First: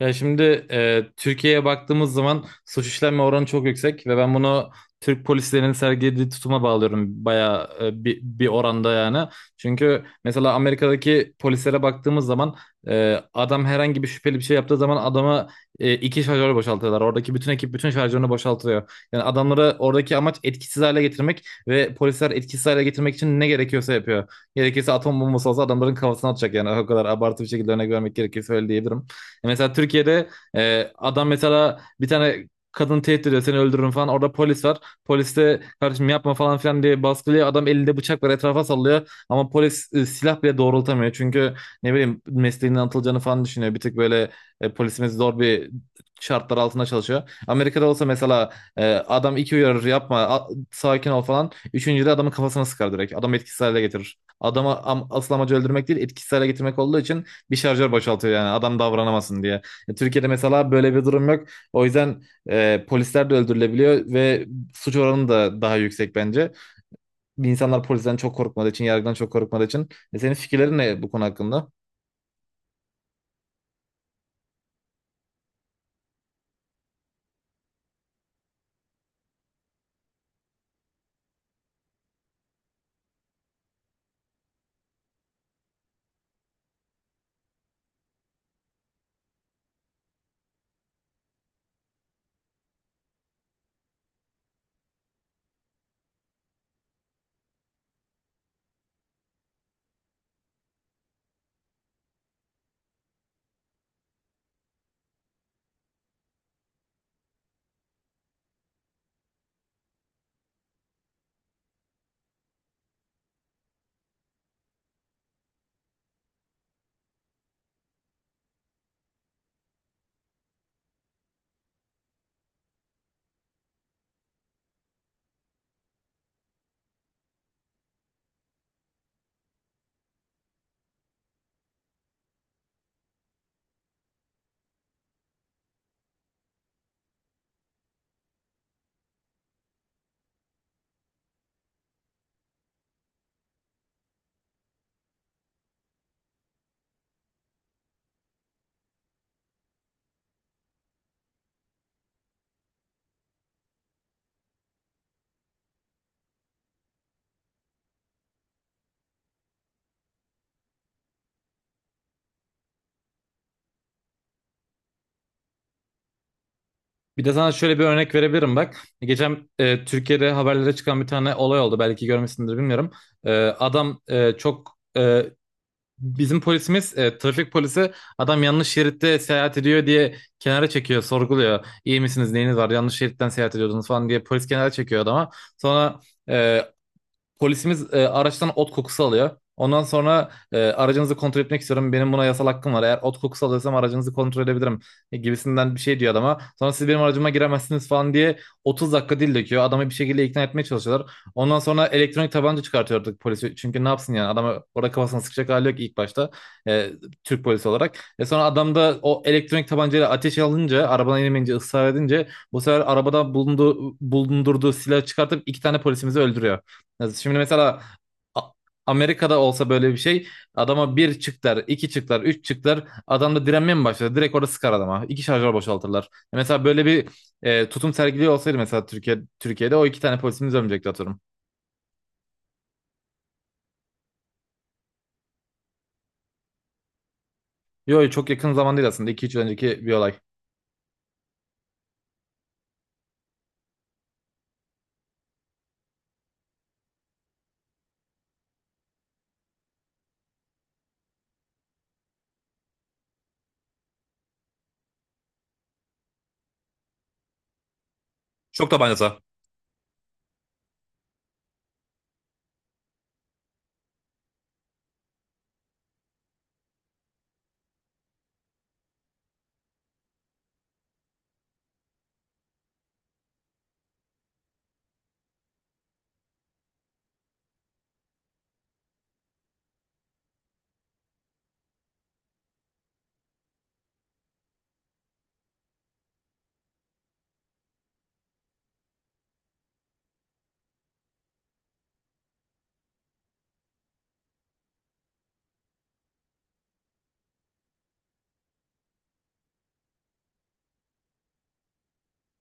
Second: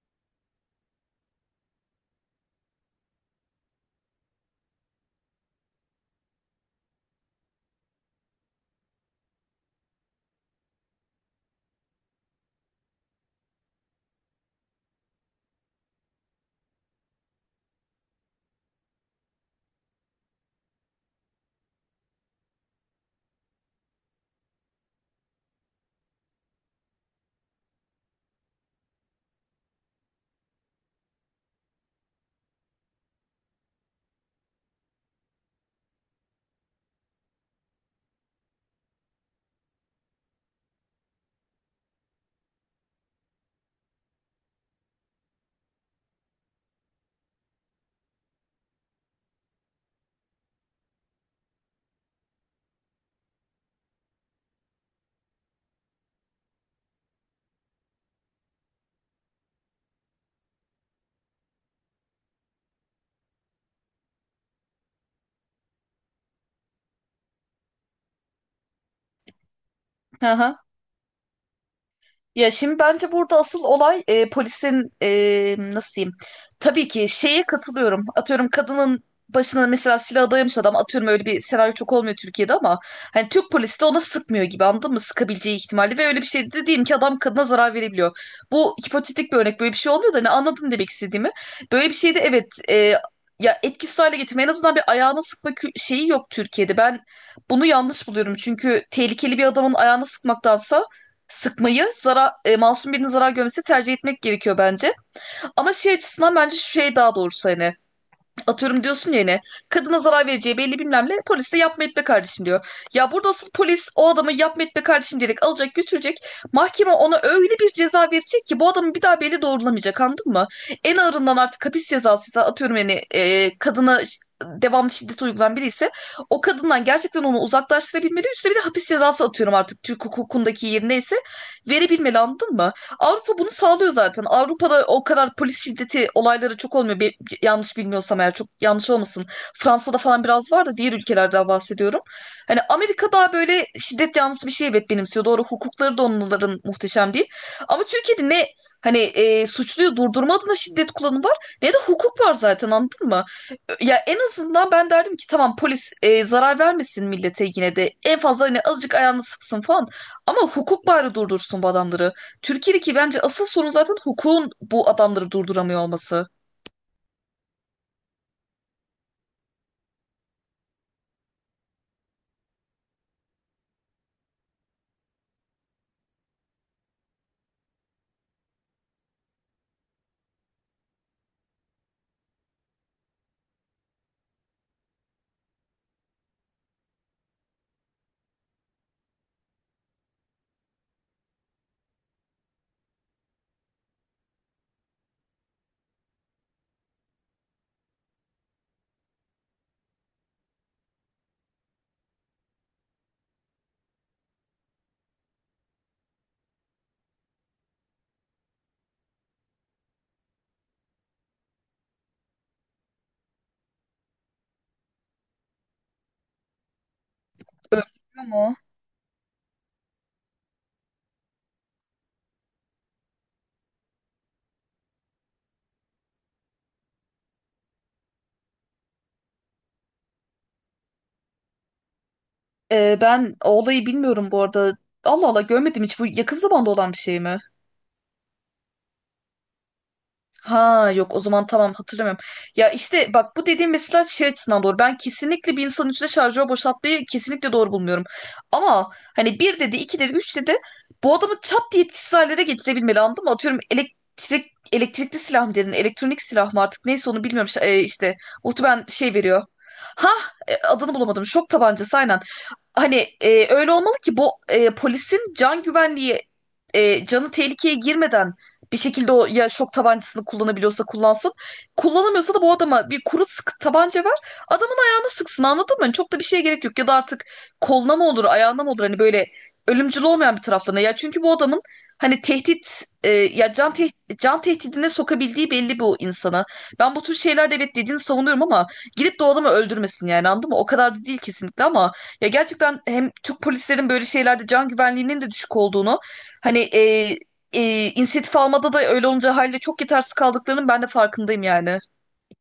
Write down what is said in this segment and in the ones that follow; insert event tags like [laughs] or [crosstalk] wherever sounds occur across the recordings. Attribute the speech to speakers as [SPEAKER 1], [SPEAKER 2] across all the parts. [SPEAKER 1] Ya şimdi Türkiye'ye baktığımız zaman suç işlenme oranı çok yüksek ve ben bunu Türk polislerinin sergilediği tutuma bağlıyorum bayağı bir oranda yani. Çünkü mesela Amerika'daki polislere baktığımız zaman adam herhangi bir şüpheli bir şey yaptığı zaman adama iki şarjör boşaltıyorlar. Oradaki bütün ekip bütün şarjörünü boşaltıyor. Yani adamları oradaki amaç etkisiz hale getirmek ve polisler etkisiz hale getirmek için ne gerekiyorsa yapıyor. Gerekirse atom bombası olsa adamların kafasına atacak yani o kadar abartı bir şekilde örnek vermek gerekirse öyle diyebilirim. Mesela Türkiye'de adam mesela bir tane kadın tehdit ediyor seni öldürürüm falan. Orada polis var. Polis de kardeşim yapma falan filan diye baskılıyor. Adam elinde bıçak var etrafa sallıyor. Ama polis silah bile doğrultamıyor. Çünkü ne bileyim mesleğinden atılacağını falan düşünüyor. Bir tık böyle polisimiz zor bir şartlar altında çalışıyor. Amerika'da olsa mesela adam iki uyarır yapma sakin ol falan. Üçüncüde adamın kafasına sıkar direkt. Adamı etkisiz hale getirir. Asıl amacı öldürmek değil etkisiz hale getirmek olduğu için bir şarjör boşaltıyor yani adam davranamasın diye. Türkiye'de mesela böyle bir durum yok. O yüzden polisler de öldürülebiliyor ve suç oranı da daha yüksek bence. İnsanlar polisten çok korkmadığı için, yargıdan çok korkmadığı için. Senin
[SPEAKER 2] Aha.
[SPEAKER 1] fikirlerin ne bu konu hakkında?
[SPEAKER 2] Ya şimdi bence burada asıl olay polisin nasıl diyeyim? Tabii ki şeye katılıyorum. Atıyorum kadının başına mesela silah dayamış adam, atıyorum öyle bir senaryo çok olmuyor Türkiye'de, ama hani Türk polisi de ona sıkmıyor gibi, anladın mı? Sıkabileceği ihtimali ve öyle bir şey de diyeyim ki adam kadına zarar verebiliyor. Bu hipotetik bir örnek, böyle bir şey olmuyor da hani anladın demek istediğimi. Böyle bir şeyde evet, ya etkisiz hale getirme, en azından bir ayağına sıkma şeyi yok Türkiye'de. Ben bunu yanlış buluyorum, çünkü tehlikeli bir adamın ayağına sıkmaktansa masum birinin zarar görmesi tercih etmek gerekiyor bence. Ama şey açısından bence şu şey, daha doğrusu hani atıyorum diyorsun ya, yine kadına zarar vereceği belli, bilmem ne, polis de yapma etme kardeşim diyor. Ya burada asıl polis o adamı yapma etme kardeşim diyerek alacak götürecek. Mahkeme ona öyle bir ceza verecek ki bu adamı bir daha belli doğrulamayacak, anladın mı? En ağırından artık hapis cezası ise, atıyorum yani, kadına devamlı şiddet uygulayan biri ise o kadından gerçekten onu uzaklaştırabilmeli. Üstüne bir de hapis cezası, atıyorum artık Türk hukukundaki yerine ise, verebilmeli, anladın mı? Avrupa bunu sağlıyor zaten. Avrupa'da o kadar polis şiddeti olayları çok olmuyor. Bir, yanlış bilmiyorsam eğer, çok yanlış olmasın. Fransa'da falan biraz var da, diğer ülkelerden bahsediyorum. Hani Amerika daha böyle şiddet yanlısı bir şey evet benimsiyor. Doğru, hukukları da onların muhteşem değil. Ama Türkiye'de ne hani suçluyu durdurma adına şiddet kullanımı var, ne de hukuk var zaten, anladın mı? Ya en azından ben derdim ki tamam, polis zarar vermesin millete yine de. En fazla hani azıcık ayağını sıksın falan. Ama hukuk bari durdursun bu adamları. Türkiye'deki bence asıl sorun zaten hukukun bu adamları durduramıyor olması.
[SPEAKER 1] Bir de sana şöyle bir örnek verebilirim bak. Geçen Türkiye'de haberlere çıkan bir tane olay oldu. Belki görmüşsündür bilmiyorum. E, adam e, çok e, Bizim polisimiz, trafik polisi adam yanlış şeritte seyahat ediyor diye kenara çekiyor, sorguluyor. İyi misiniz, neyiniz var, yanlış şeritten seyahat ediyordunuz falan diye polis kenara çekiyor adama. Sonra e, polisimiz araçtan ot kokusu alıyor. Ondan sonra aracınızı kontrol etmek istiyorum. Benim buna yasal hakkım var. Eğer ot kokusu alıyorsam aracınızı kontrol edebilirim gibisinden bir şey diyor adama. Sonra siz benim aracıma giremezsiniz falan diye 30 dakika dil döküyor. Adamı bir şekilde ikna etmeye çalışıyorlar. Ondan sonra elektronik tabanca çıkartıyor artık polisi. Çünkü ne yapsın yani adamı orada kafasına sıkacak hali yok ilk başta E, Türk polisi olarak. Sonra adam da o elektronik tabancayla ateş alınca, arabadan inemeyince, ısrar edince bu sefer arabada bulundurduğu silahı çıkartıp iki tane polisimizi öldürüyor. Ya şimdi mesela
[SPEAKER 2] Öldürüyor
[SPEAKER 1] A-
[SPEAKER 2] mu?
[SPEAKER 1] Amerika'da olsa böyle bir şey adama bir çıktılar, iki çıktılar, üç çıktılar adam da direnmeye mi başladı? Direkt orada sıkar adama. İki şarjör boşaltırlar. Mesela böyle bir tutum sergiliyor olsaydı mesela Türkiye'de o iki tane polisimiz ölmeyecekti atıyorum.
[SPEAKER 2] Ben o olayı bilmiyorum bu arada. Allah Allah, görmedim hiç. Bu yakın zamanda olan bir şey mi?
[SPEAKER 1] Yok çok yakın zaman değil aslında. 2-3 önceki bir olay.
[SPEAKER 2] Ha yok, o zaman tamam, hatırlamıyorum. Ya işte bak, bu dediğim mesela şey açısından doğru. Ben kesinlikle bir insanın üstüne şarjör boşaltmayı kesinlikle doğru bulmuyorum. Ama hani bir dedi, iki dedi, üç dedi, bu adamı çat diye etkisiz hale de getirebilmeli, anladın mı? Atıyorum, elektrikli silah mı dedin? Elektronik silah mı artık, neyse onu bilmiyorum. İşte
[SPEAKER 1] Çok
[SPEAKER 2] muhtemelen şey
[SPEAKER 1] tabancası.
[SPEAKER 2] veriyor. Ha, adını bulamadım. Şok tabancası aynen. Hani öyle olmalı ki bu polisin can güvenliği, canı tehlikeye girmeden bir şekilde o, ya şok tabancasını kullanabiliyorsa kullansın. Kullanamıyorsa da bu adama bir kuru sık tabanca ver. Adamın ayağına sıksın, anladın mı? Hani çok da bir şeye gerek yok. Ya da artık koluna mı olur ayağına mı olur, hani böyle ölümcül olmayan bir taraflarına. Ya çünkü bu adamın hani tehdit e, ya can teh- can tehdidine sokabildiği belli bu insana. Ben bu tür şeylerde evet dediğini savunuyorum, ama gidip de o adamı öldürmesin yani, anladın mı? O kadar da değil kesinlikle, ama ya gerçekten hem Türk polislerin böyle şeylerde can güvenliğinin de düşük olduğunu, hani inisiyatif almada da öyle olunca haliyle çok yetersiz kaldıklarının ben de farkındayım yani.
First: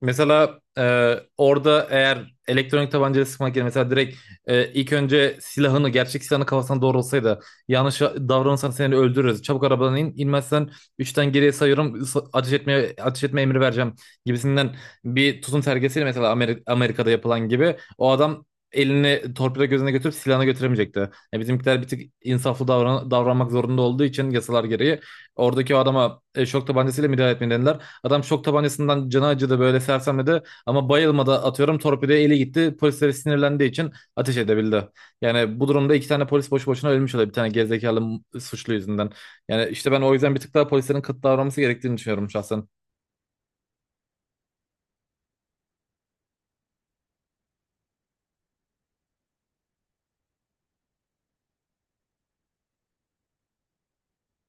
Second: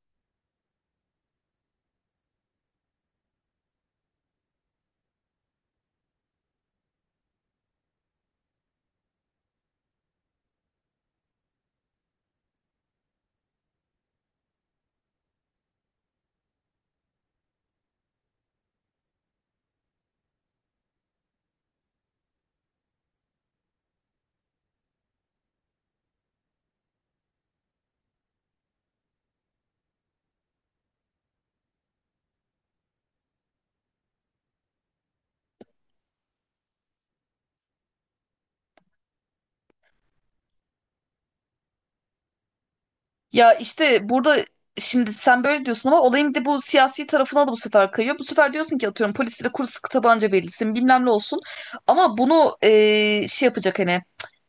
[SPEAKER 1] Mesela orada eğer elektronik tabancayla sıkmak yerine mesela direkt ilk önce silahını gerçek silahını kafasına doğrulsaydı yanlış davranırsan seni öldürürüz. Çabuk arabadan in. İnmezsen üçten geriye sayıyorum ateş etme emri vereceğim gibisinden bir tutum sergisiyle mesela Amerika'da yapılan gibi o adam elini torpido gözüne götürüp silahını götüremeyecekti. E, bizimkiler bir tık insaflı davranmak zorunda olduğu için yasalar gereği oradaki o adama şok tabancasıyla müdahale etmediler. Adam şok tabancasından canı acıdı böyle sersemledi ama bayılmadı atıyorum torpidoya eli gitti. Polislere sinirlendiği için ateş edebildi. Yani bu durumda iki tane polis boşu boşuna ölmüş oluyor bir tane gerizekalı suçlu yüzünden. Yani işte ben o yüzden bir tık daha polislerin kıt davranması gerektiğini düşünüyorum şahsen.
[SPEAKER 2] Ya işte burada şimdi sen böyle diyorsun, ama olayın bir de bu siyasi tarafına da bu sefer kayıyor. Bu sefer diyorsun ki atıyorum polislere kuru sıkı tabanca verilsin, bilmem ne olsun. Ama bunu şey yapacak, hani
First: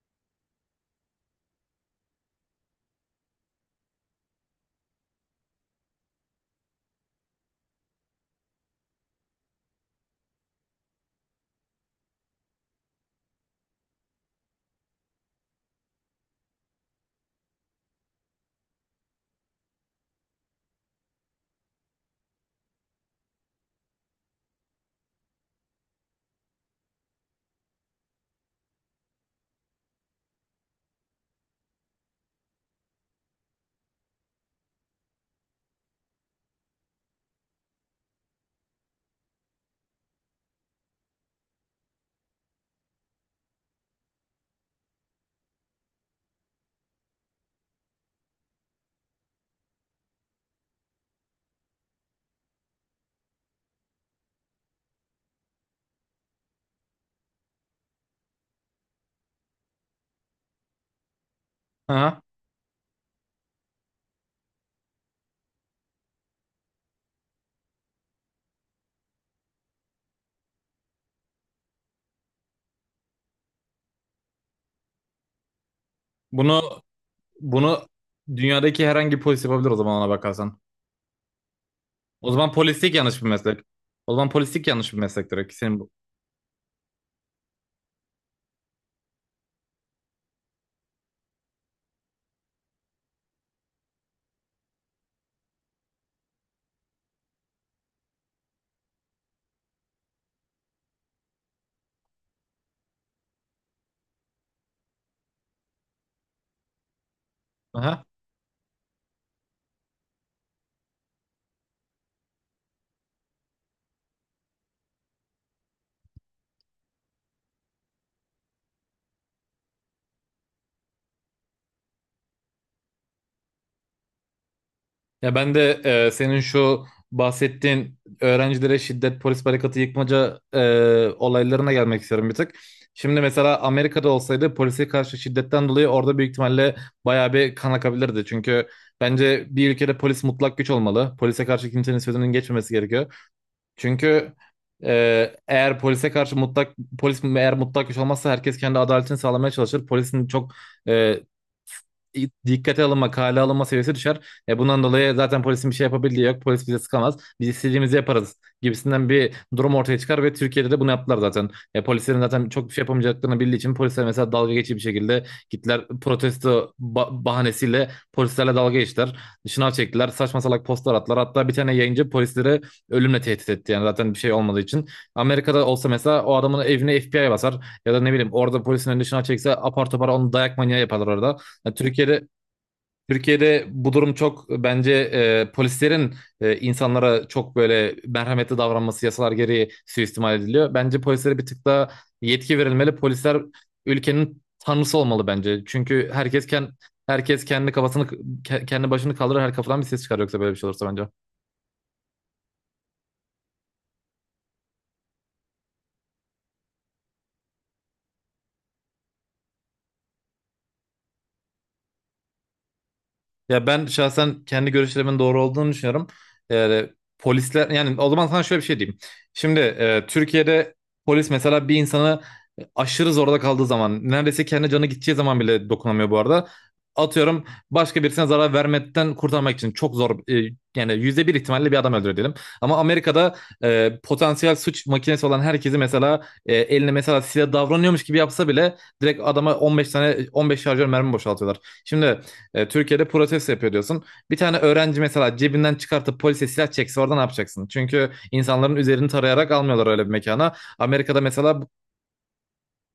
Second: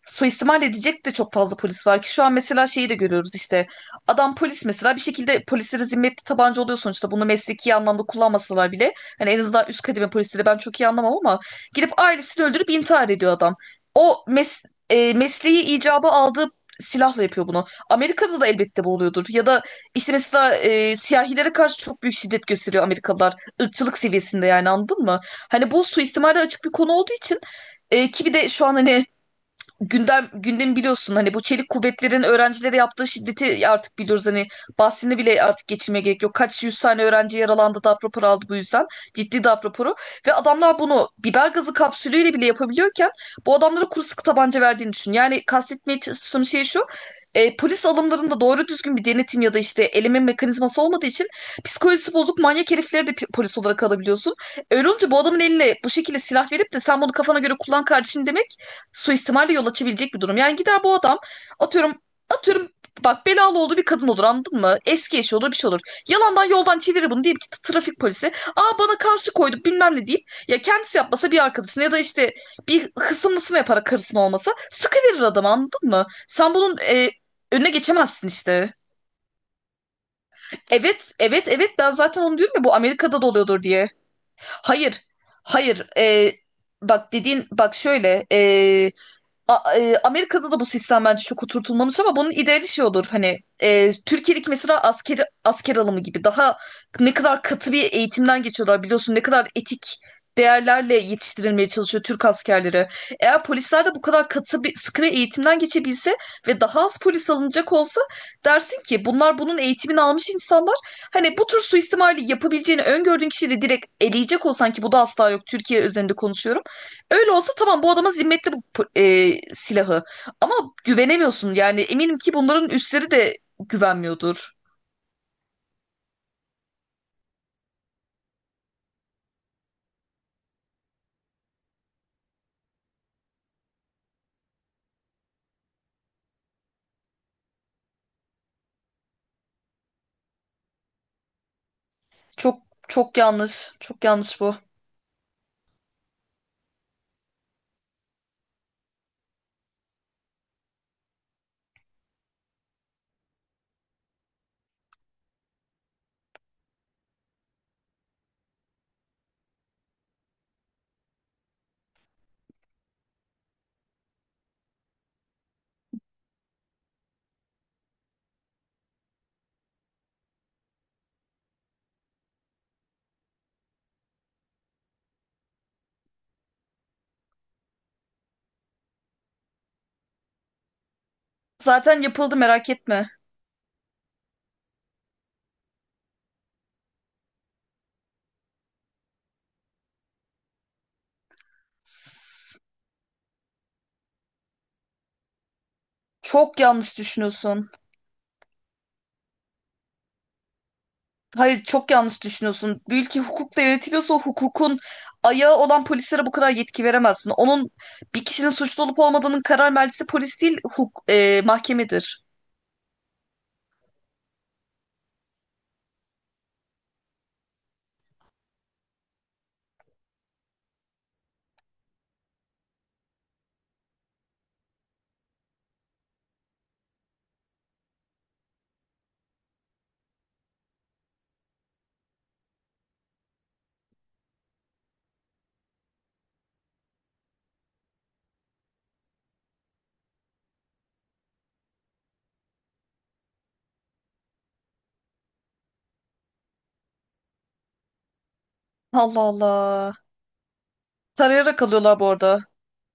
[SPEAKER 2] suistimal edecek de çok fazla polis var ki şu an. Mesela şeyi de görüyoruz işte, adam polis mesela bir şekilde polislere zimmetli tabanca oluyor sonuçta, bunu mesleki anlamda kullanmasalar bile hani en azından üst kademe polisleri ben çok iyi anlamam, ama gidip ailesini öldürüp intihar ediyor adam. O mes Mesleği icabı aldığı silahla yapıyor bunu. Amerika'da da elbette bu oluyordur. Ya da işte mesela siyahilere karşı çok büyük şiddet gösteriyor Amerikalılar. Irkçılık seviyesinde yani, anladın mı? Hani bu suistimale açık bir konu olduğu için, ki bir de şu an hani gündemi biliyorsun, hani bu çelik kuvvetlerin öğrencilere yaptığı şiddeti artık biliyoruz, hani bahsini bile artık geçirmeye gerek yok. Kaç yüz tane öğrenci yaralandı, darp raporu aldı bu yüzden. Ciddi darp raporu, ve adamlar bunu biber gazı kapsülüyle bile yapabiliyorken bu adamlara kuru sıkı tabanca verdiğini düşün. Yani kastetmeye çalıştığım şey şu, polis alımlarında doğru düzgün bir denetim ya da işte eleme mekanizması olmadığı için psikolojisi bozuk manyak herifleri de polis olarak alabiliyorsun. Öyle olunca bu adamın eline bu şekilde silah verip de sen bunu kafana göre kullan kardeşim demek, suistimale yol açabilecek bir durum. Yani gider bu adam atıyorum,
[SPEAKER 1] Aha.
[SPEAKER 2] atıyorum bak belalı olduğu bir kadın olur, anladın mı? Eski eşi olur, bir şey olur. Yalandan yoldan çevirir bunu deyip ki trafik polisi aa bana karşı koydu bilmem ne deyip, ya kendisi yapmasa bir arkadaşına, ya da işte bir hısımlısına yaparak, karısına olmasa sıkıverir adamı, anladın mı? Sen bunun
[SPEAKER 1] Bunu
[SPEAKER 2] önüne
[SPEAKER 1] bunu
[SPEAKER 2] geçemezsin işte.
[SPEAKER 1] dünyadaki herhangi bir polis yapabilir o zaman ona bakarsan.
[SPEAKER 2] Evet evet evet, ben zaten
[SPEAKER 1] O
[SPEAKER 2] onu
[SPEAKER 1] zaman
[SPEAKER 2] diyorum ya bu
[SPEAKER 1] polislik yanlış
[SPEAKER 2] Amerika'da da
[SPEAKER 1] bir meslek.
[SPEAKER 2] oluyordur diye.
[SPEAKER 1] O zaman polislik yanlış bir
[SPEAKER 2] Hayır
[SPEAKER 1] meslek direkt senin
[SPEAKER 2] hayır,
[SPEAKER 1] bu.
[SPEAKER 2] bak dediğin, bak şöyle, Amerika'da da bu sistem bence çok oturtulmamış, ama bunun ideali şey olur, hani Türkiye'deki mesela asker alımı gibi. Daha ne kadar katı bir eğitimden geçiyorlar biliyorsun, ne kadar etik değerlerle yetiştirilmeye çalışıyor Türk askerleri. Eğer polisler de bu kadar katı bir, sıkı bir eğitimden geçebilse ve daha az polis alınacak olsa,
[SPEAKER 1] Aha.
[SPEAKER 2] dersin ki bunlar bunun eğitimini almış insanlar. Hani bu tür suistimali yapabileceğini öngördüğün kişiyi de direkt eleyecek olsan, ki bu da asla yok, Türkiye üzerinde konuşuyorum. Öyle olsa tamam, bu adama zimmetli bu silahı. Ama güvenemiyorsun yani, eminim ki bunların üstleri de güvenmiyordur.
[SPEAKER 1] Ya ben de senin şu bahsettiğin öğrencilere şiddet, polis barikatı yıkmaca olaylarına gelmek istiyorum bir tık. Şimdi mesela Amerika'da olsaydı polise karşı şiddetten dolayı orada büyük ihtimalle bayağı bir kan akabilirdi. Çünkü bence bir ülkede polis mutlak güç olmalı. Polise karşı kimsenin sözünün
[SPEAKER 2] Çok
[SPEAKER 1] geçmemesi gerekiyor.
[SPEAKER 2] Çok yanlış. Çok
[SPEAKER 1] Çünkü
[SPEAKER 2] yanlış bu.
[SPEAKER 1] eğer polis eğer mutlak güç olmazsa herkes kendi adaletini sağlamaya çalışır. Polisin çok e, dikkate alınma, kale alınma seviyesi düşer. E bundan dolayı zaten polisin bir şey yapabildiği yok. Polis bize sıkamaz. Biz istediğimizi yaparız gibisinden bir durum ortaya çıkar ve Türkiye'de de bunu yaptılar zaten. E polislerin zaten çok bir şey yapamayacaklarını bildiği için polisler mesela dalga geçici bir şekilde gittiler protesto bahanesiyle polislerle dalga geçtiler. Şınav çektiler. Saçma salak postlar attılar. Hatta bir tane yayıncı polislere ölümle tehdit etti yani zaten bir şey olmadığı için. Amerika'da olsa mesela o adamın evine FBI basar ya da ne bileyim orada polisin önüne şına çekse apar topar onu dayak manyağı yaparlar orada. Yani
[SPEAKER 2] Zaten
[SPEAKER 1] Türkiye'de
[SPEAKER 2] yapıldı, merak etme.
[SPEAKER 1] Türkiye'de bu durum çok bence polislerin insanlara çok böyle merhametli davranması yasalar gereği suistimal ediliyor. Bence polislere bir tık daha yetki
[SPEAKER 2] S-
[SPEAKER 1] verilmeli. Polisler ülkenin tanrısı olmalı bence. Çünkü herkes
[SPEAKER 2] Çok
[SPEAKER 1] kendi
[SPEAKER 2] yanlış
[SPEAKER 1] herkes
[SPEAKER 2] düşünüyorsun.
[SPEAKER 1] kendi kafasını kendi başını kaldırır her kafadan bir ses çıkar yoksa böyle bir şey olursa bence.
[SPEAKER 2] Hayır çok yanlış düşünüyorsun. Bir ülke hukukla yönetiliyorsa, o hukukun ayağı olan polislere bu kadar yetki veremezsin. Onun, bir kişinin suçlu olup olmadığının karar mercisi polis değil, mahkemedir.
[SPEAKER 1] Ya ben şahsen kendi görüşlerimin doğru olduğunu düşünüyorum. Yani polisler yani o zaman sana şöyle bir şey diyeyim. Şimdi Türkiye'de polis mesela bir insanı aşırı zorda kaldığı zaman neredeyse kendi canı gideceği zaman bile dokunamıyor bu arada. Atıyorum başka birisine zarar vermekten kurtarmak için çok zor yani yüzde bir ihtimalle bir adam öldürüyor diyelim. Ama Amerika'da potansiyel suç makinesi olan herkesi mesela eline mesela silah davranıyormuş gibi yapsa bile direkt adama 15 şarjör mermi boşaltıyorlar. Şimdi Türkiye'de protesto yapıyor diyorsun. Bir tane öğrenci mesela cebinden çıkartıp polise silah çekse orada ne yapacaksın? Çünkü insanların üzerini
[SPEAKER 2] Allah
[SPEAKER 1] tarayarak almıyorlar
[SPEAKER 2] Allah.
[SPEAKER 1] öyle bir mekana. Amerika'da mesela
[SPEAKER 2] Tarayarak alıyorlar bu arada.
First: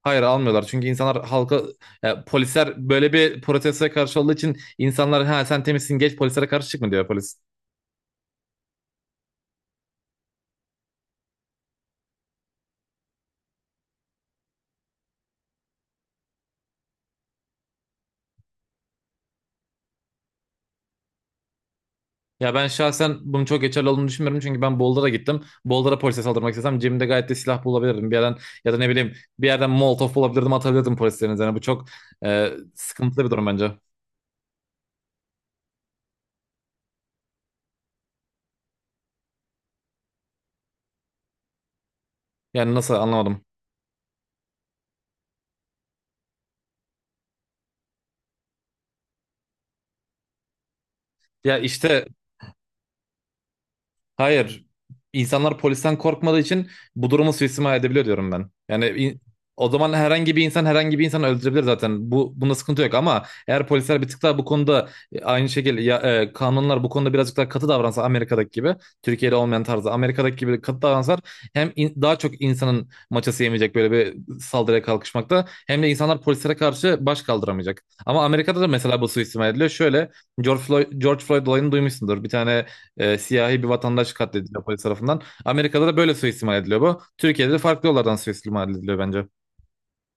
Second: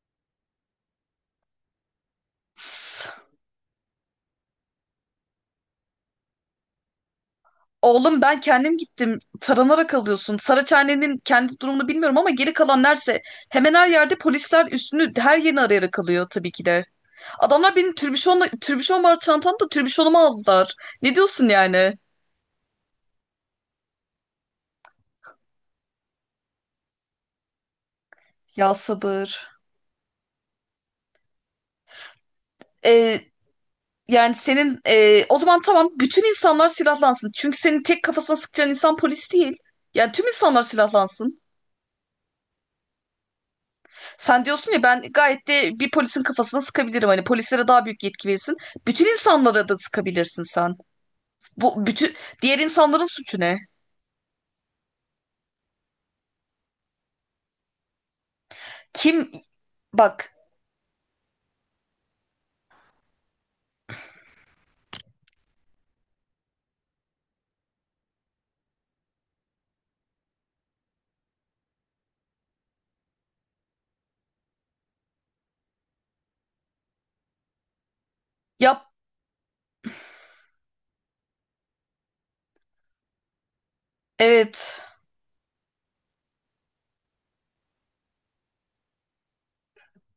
[SPEAKER 1] hayır almıyorlar. Çünkü insanlar halka polisler böyle bir protestoya karşı olduğu için insanlar ha sen temizsin geç polislere karşı çıkma diyor polis.
[SPEAKER 2] Oğlum ben kendim gittim. Taranarak alıyorsun. Saraçhane'nin kendi durumunu bilmiyorum, ama geri kalan nerse hemen her yerde polisler üstünü her yerini arayarak alıyor tabii ki de. Adamlar benim türbüşonla, türbüşon var çantamda, türbüşonumu aldılar. Ne diyorsun yani?
[SPEAKER 1] Ya ben şahsen bunun çok geçerli olduğunu düşünmüyorum çünkü ben Boulder'a gittim. Boulder'a polise saldırmak istesem cebimde gayet de silah bulabilirdim. Bir yerden ya
[SPEAKER 2] Ya
[SPEAKER 1] da ne bileyim bir
[SPEAKER 2] sabır.
[SPEAKER 1] yerden Molotov bulabilirdim atabilirdim polislerin üzerine. Bu çok e,
[SPEAKER 2] Ee,
[SPEAKER 1] sıkıntılı bir durum bence.
[SPEAKER 2] Yani senin, o zaman tamam, bütün insanlar silahlansın. Çünkü senin tek kafasına sıkacağın insan polis değil. Yani tüm insanlar silahlansın.
[SPEAKER 1] Yani nasıl anlamadım.
[SPEAKER 2] Sen diyorsun ya, ben gayet de bir polisin kafasına sıkabilirim. Hani polislere daha büyük yetki verirsin. Bütün insanlara da sıkabilirsin sen.
[SPEAKER 1] Ya
[SPEAKER 2] Bu
[SPEAKER 1] işte
[SPEAKER 2] bütün Diğer insanların suçu ne?
[SPEAKER 1] hayır. İnsanlar polisten korkmadığı için bu durumu suistimal edebiliyor diyorum ben. Yani
[SPEAKER 2] Kim,
[SPEAKER 1] o zaman
[SPEAKER 2] bak,
[SPEAKER 1] herhangi bir insan herhangi bir insanı öldürebilir zaten. Bu bunda sıkıntı yok ama eğer polisler bir tık daha bu konuda aynı şekilde ya, kanunlar bu konuda birazcık daha katı davransa Amerika'daki gibi Türkiye'de olmayan tarzda Amerika'daki gibi katı davransalar hem daha çok insanın maçası yemeyecek böyle bir saldırıya kalkışmakta hem de insanlar polislere karşı baş kaldıramayacak. Ama Amerika'da da
[SPEAKER 2] yap,
[SPEAKER 1] mesela bu suistimal ediliyor. Şöyle George Floyd olayını duymuşsundur. Bir tane siyahi bir vatandaş katlediliyor polis
[SPEAKER 2] evet.
[SPEAKER 1] tarafından. Amerika'da da böyle suistimal ediliyor bu. Türkiye'de de farklı yollardan suistimal ediliyor bence.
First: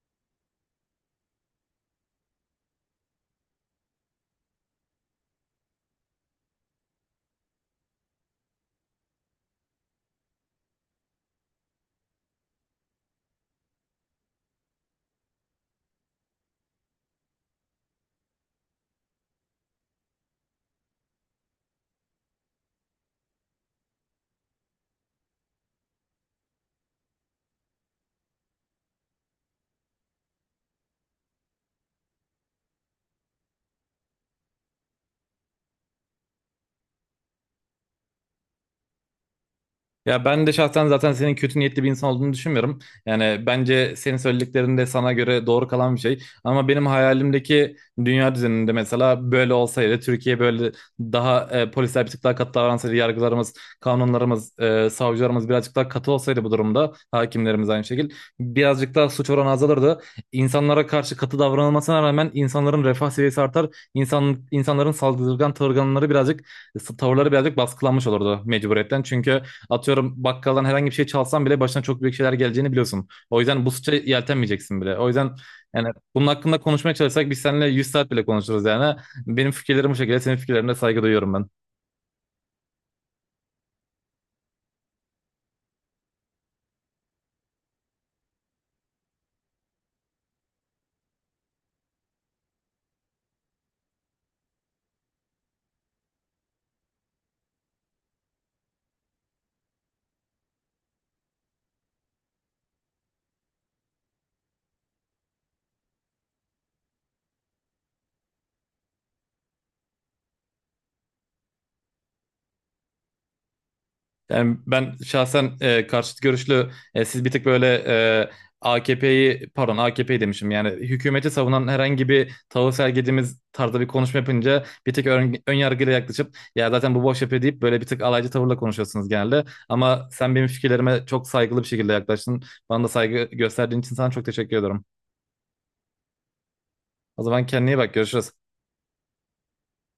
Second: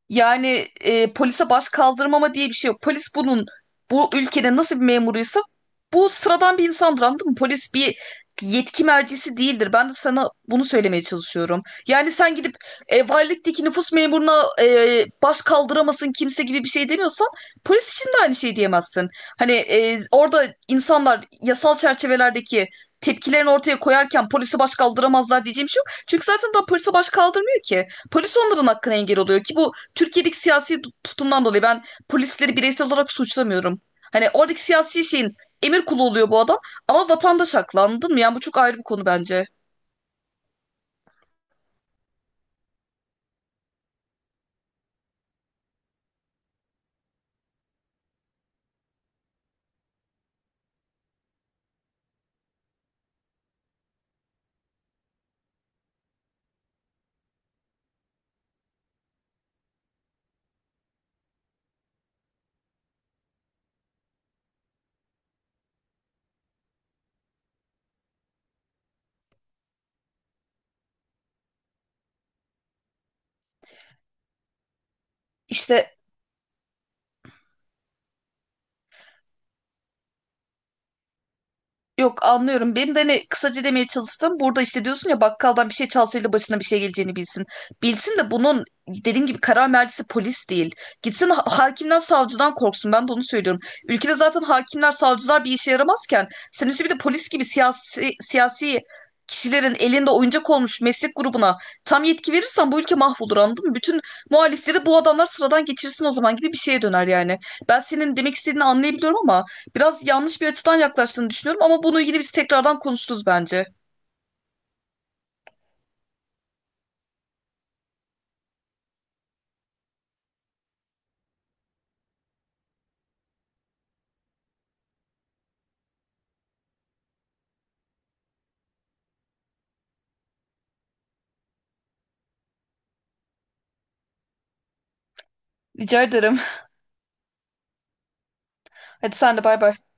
[SPEAKER 2] Yani polise baş kaldırmama diye bir şey yok. Polis bunun, bu ülkede nasıl bir memuruysa, bu sıradan bir insandır, anladın mı? Polis bir yetki mercisi değildir. Ben de sana bunu söylemeye çalışıyorum. Yani sen gidip valilikteki nüfus memuruna baş kaldıramasın kimse gibi bir şey demiyorsan, polis için de aynı şey diyemezsin. Hani orada insanlar yasal çerçevelerdeki tepkilerini ortaya koyarken polise baş kaldıramazlar diyeceğim bir şey yok. Çünkü zaten daha polise baş kaldırmıyor ki. Polis onların hakkına engel oluyor ki, bu Türkiye'deki siyasi tutumdan dolayı ben polisleri bireysel olarak suçlamıyorum. Hani oradaki siyasi şeyin emir kulu oluyor bu adam, ama vatandaş haklı, anladın mı? Yani bu çok ayrı bir konu bence.
[SPEAKER 1] Ya ben de şahsen zaten senin kötü niyetli bir insan olduğunu düşünmüyorum. Yani bence senin söylediklerin de sana göre doğru kalan bir şey. Ama benim hayalimdeki dünya düzeninde mesela böyle olsaydı, Türkiye böyle daha polisler bir tık daha katı davransaydı, yargılarımız, kanunlarımız, savcılarımız birazcık daha katı olsaydı bu durumda, hakimlerimiz aynı şekilde birazcık daha suç oranı azalırdı. İnsanlara karşı katı davranılmasına rağmen insanların refah seviyesi artar, insanların saldırgan tavırları birazcık baskılanmış olurdu mecburiyetten. Çünkü atıyorum bakkaldan herhangi bir şey çalsan bile başına çok büyük şeyler geleceğini biliyorsun. O yüzden bu suça yeltenmeyeceksin bile. O yüzden yani
[SPEAKER 2] İşte,
[SPEAKER 1] bunun hakkında konuşmaya çalışsak biz seninle 100 saat bile konuşuruz yani. Benim fikirlerim bu şekilde, senin fikirlerine saygı duyuyorum ben.
[SPEAKER 2] yok, anlıyorum. Benim de hani kısaca demeye çalıştım. Burada işte diyorsun ya, bakkaldan bir şey çalsaydı başına bir şey geleceğini bilsin. Bilsin de, bunun dediğim gibi karar mercisi polis değil. Gitsin hakimden savcıdan korksun. Ben de onu söylüyorum. Ülkede zaten hakimler savcılar bir işe yaramazken, sen üstü bir de polis gibi siyasi kişilerin elinde oyuncak olmuş meslek grubuna tam yetki verirsen bu ülke mahvolur, anladın mı? Bütün muhalifleri bu adamlar sıradan geçirsin o zaman, gibi bir şeye döner yani. Ben senin demek istediğini anlayabiliyorum, ama biraz yanlış bir açıdan yaklaştığını düşünüyorum, ama bunu ilgili biz tekrardan konuşuruz bence.
[SPEAKER 1] Yani ben şahsen karşıt görüşlü siz bir tık böyle AKP'yi demişim yani hükümeti savunan herhangi bir tavır sergilediğimiz tarzda bir konuşma yapınca bir tık ön yargıyla yaklaşıp ya zaten bu boş yapıyor deyip böyle bir tık alaycı tavırla konuşuyorsunuz genelde. Ama sen benim fikirlerime çok saygılı bir şekilde yaklaştın. Bana da saygı gösterdiğin için sana çok teşekkür ediyorum.
[SPEAKER 2] Rica ederim.
[SPEAKER 1] O zaman kendine iyi bak görüşürüz.
[SPEAKER 2] [laughs] Hadi sen de, bay bay.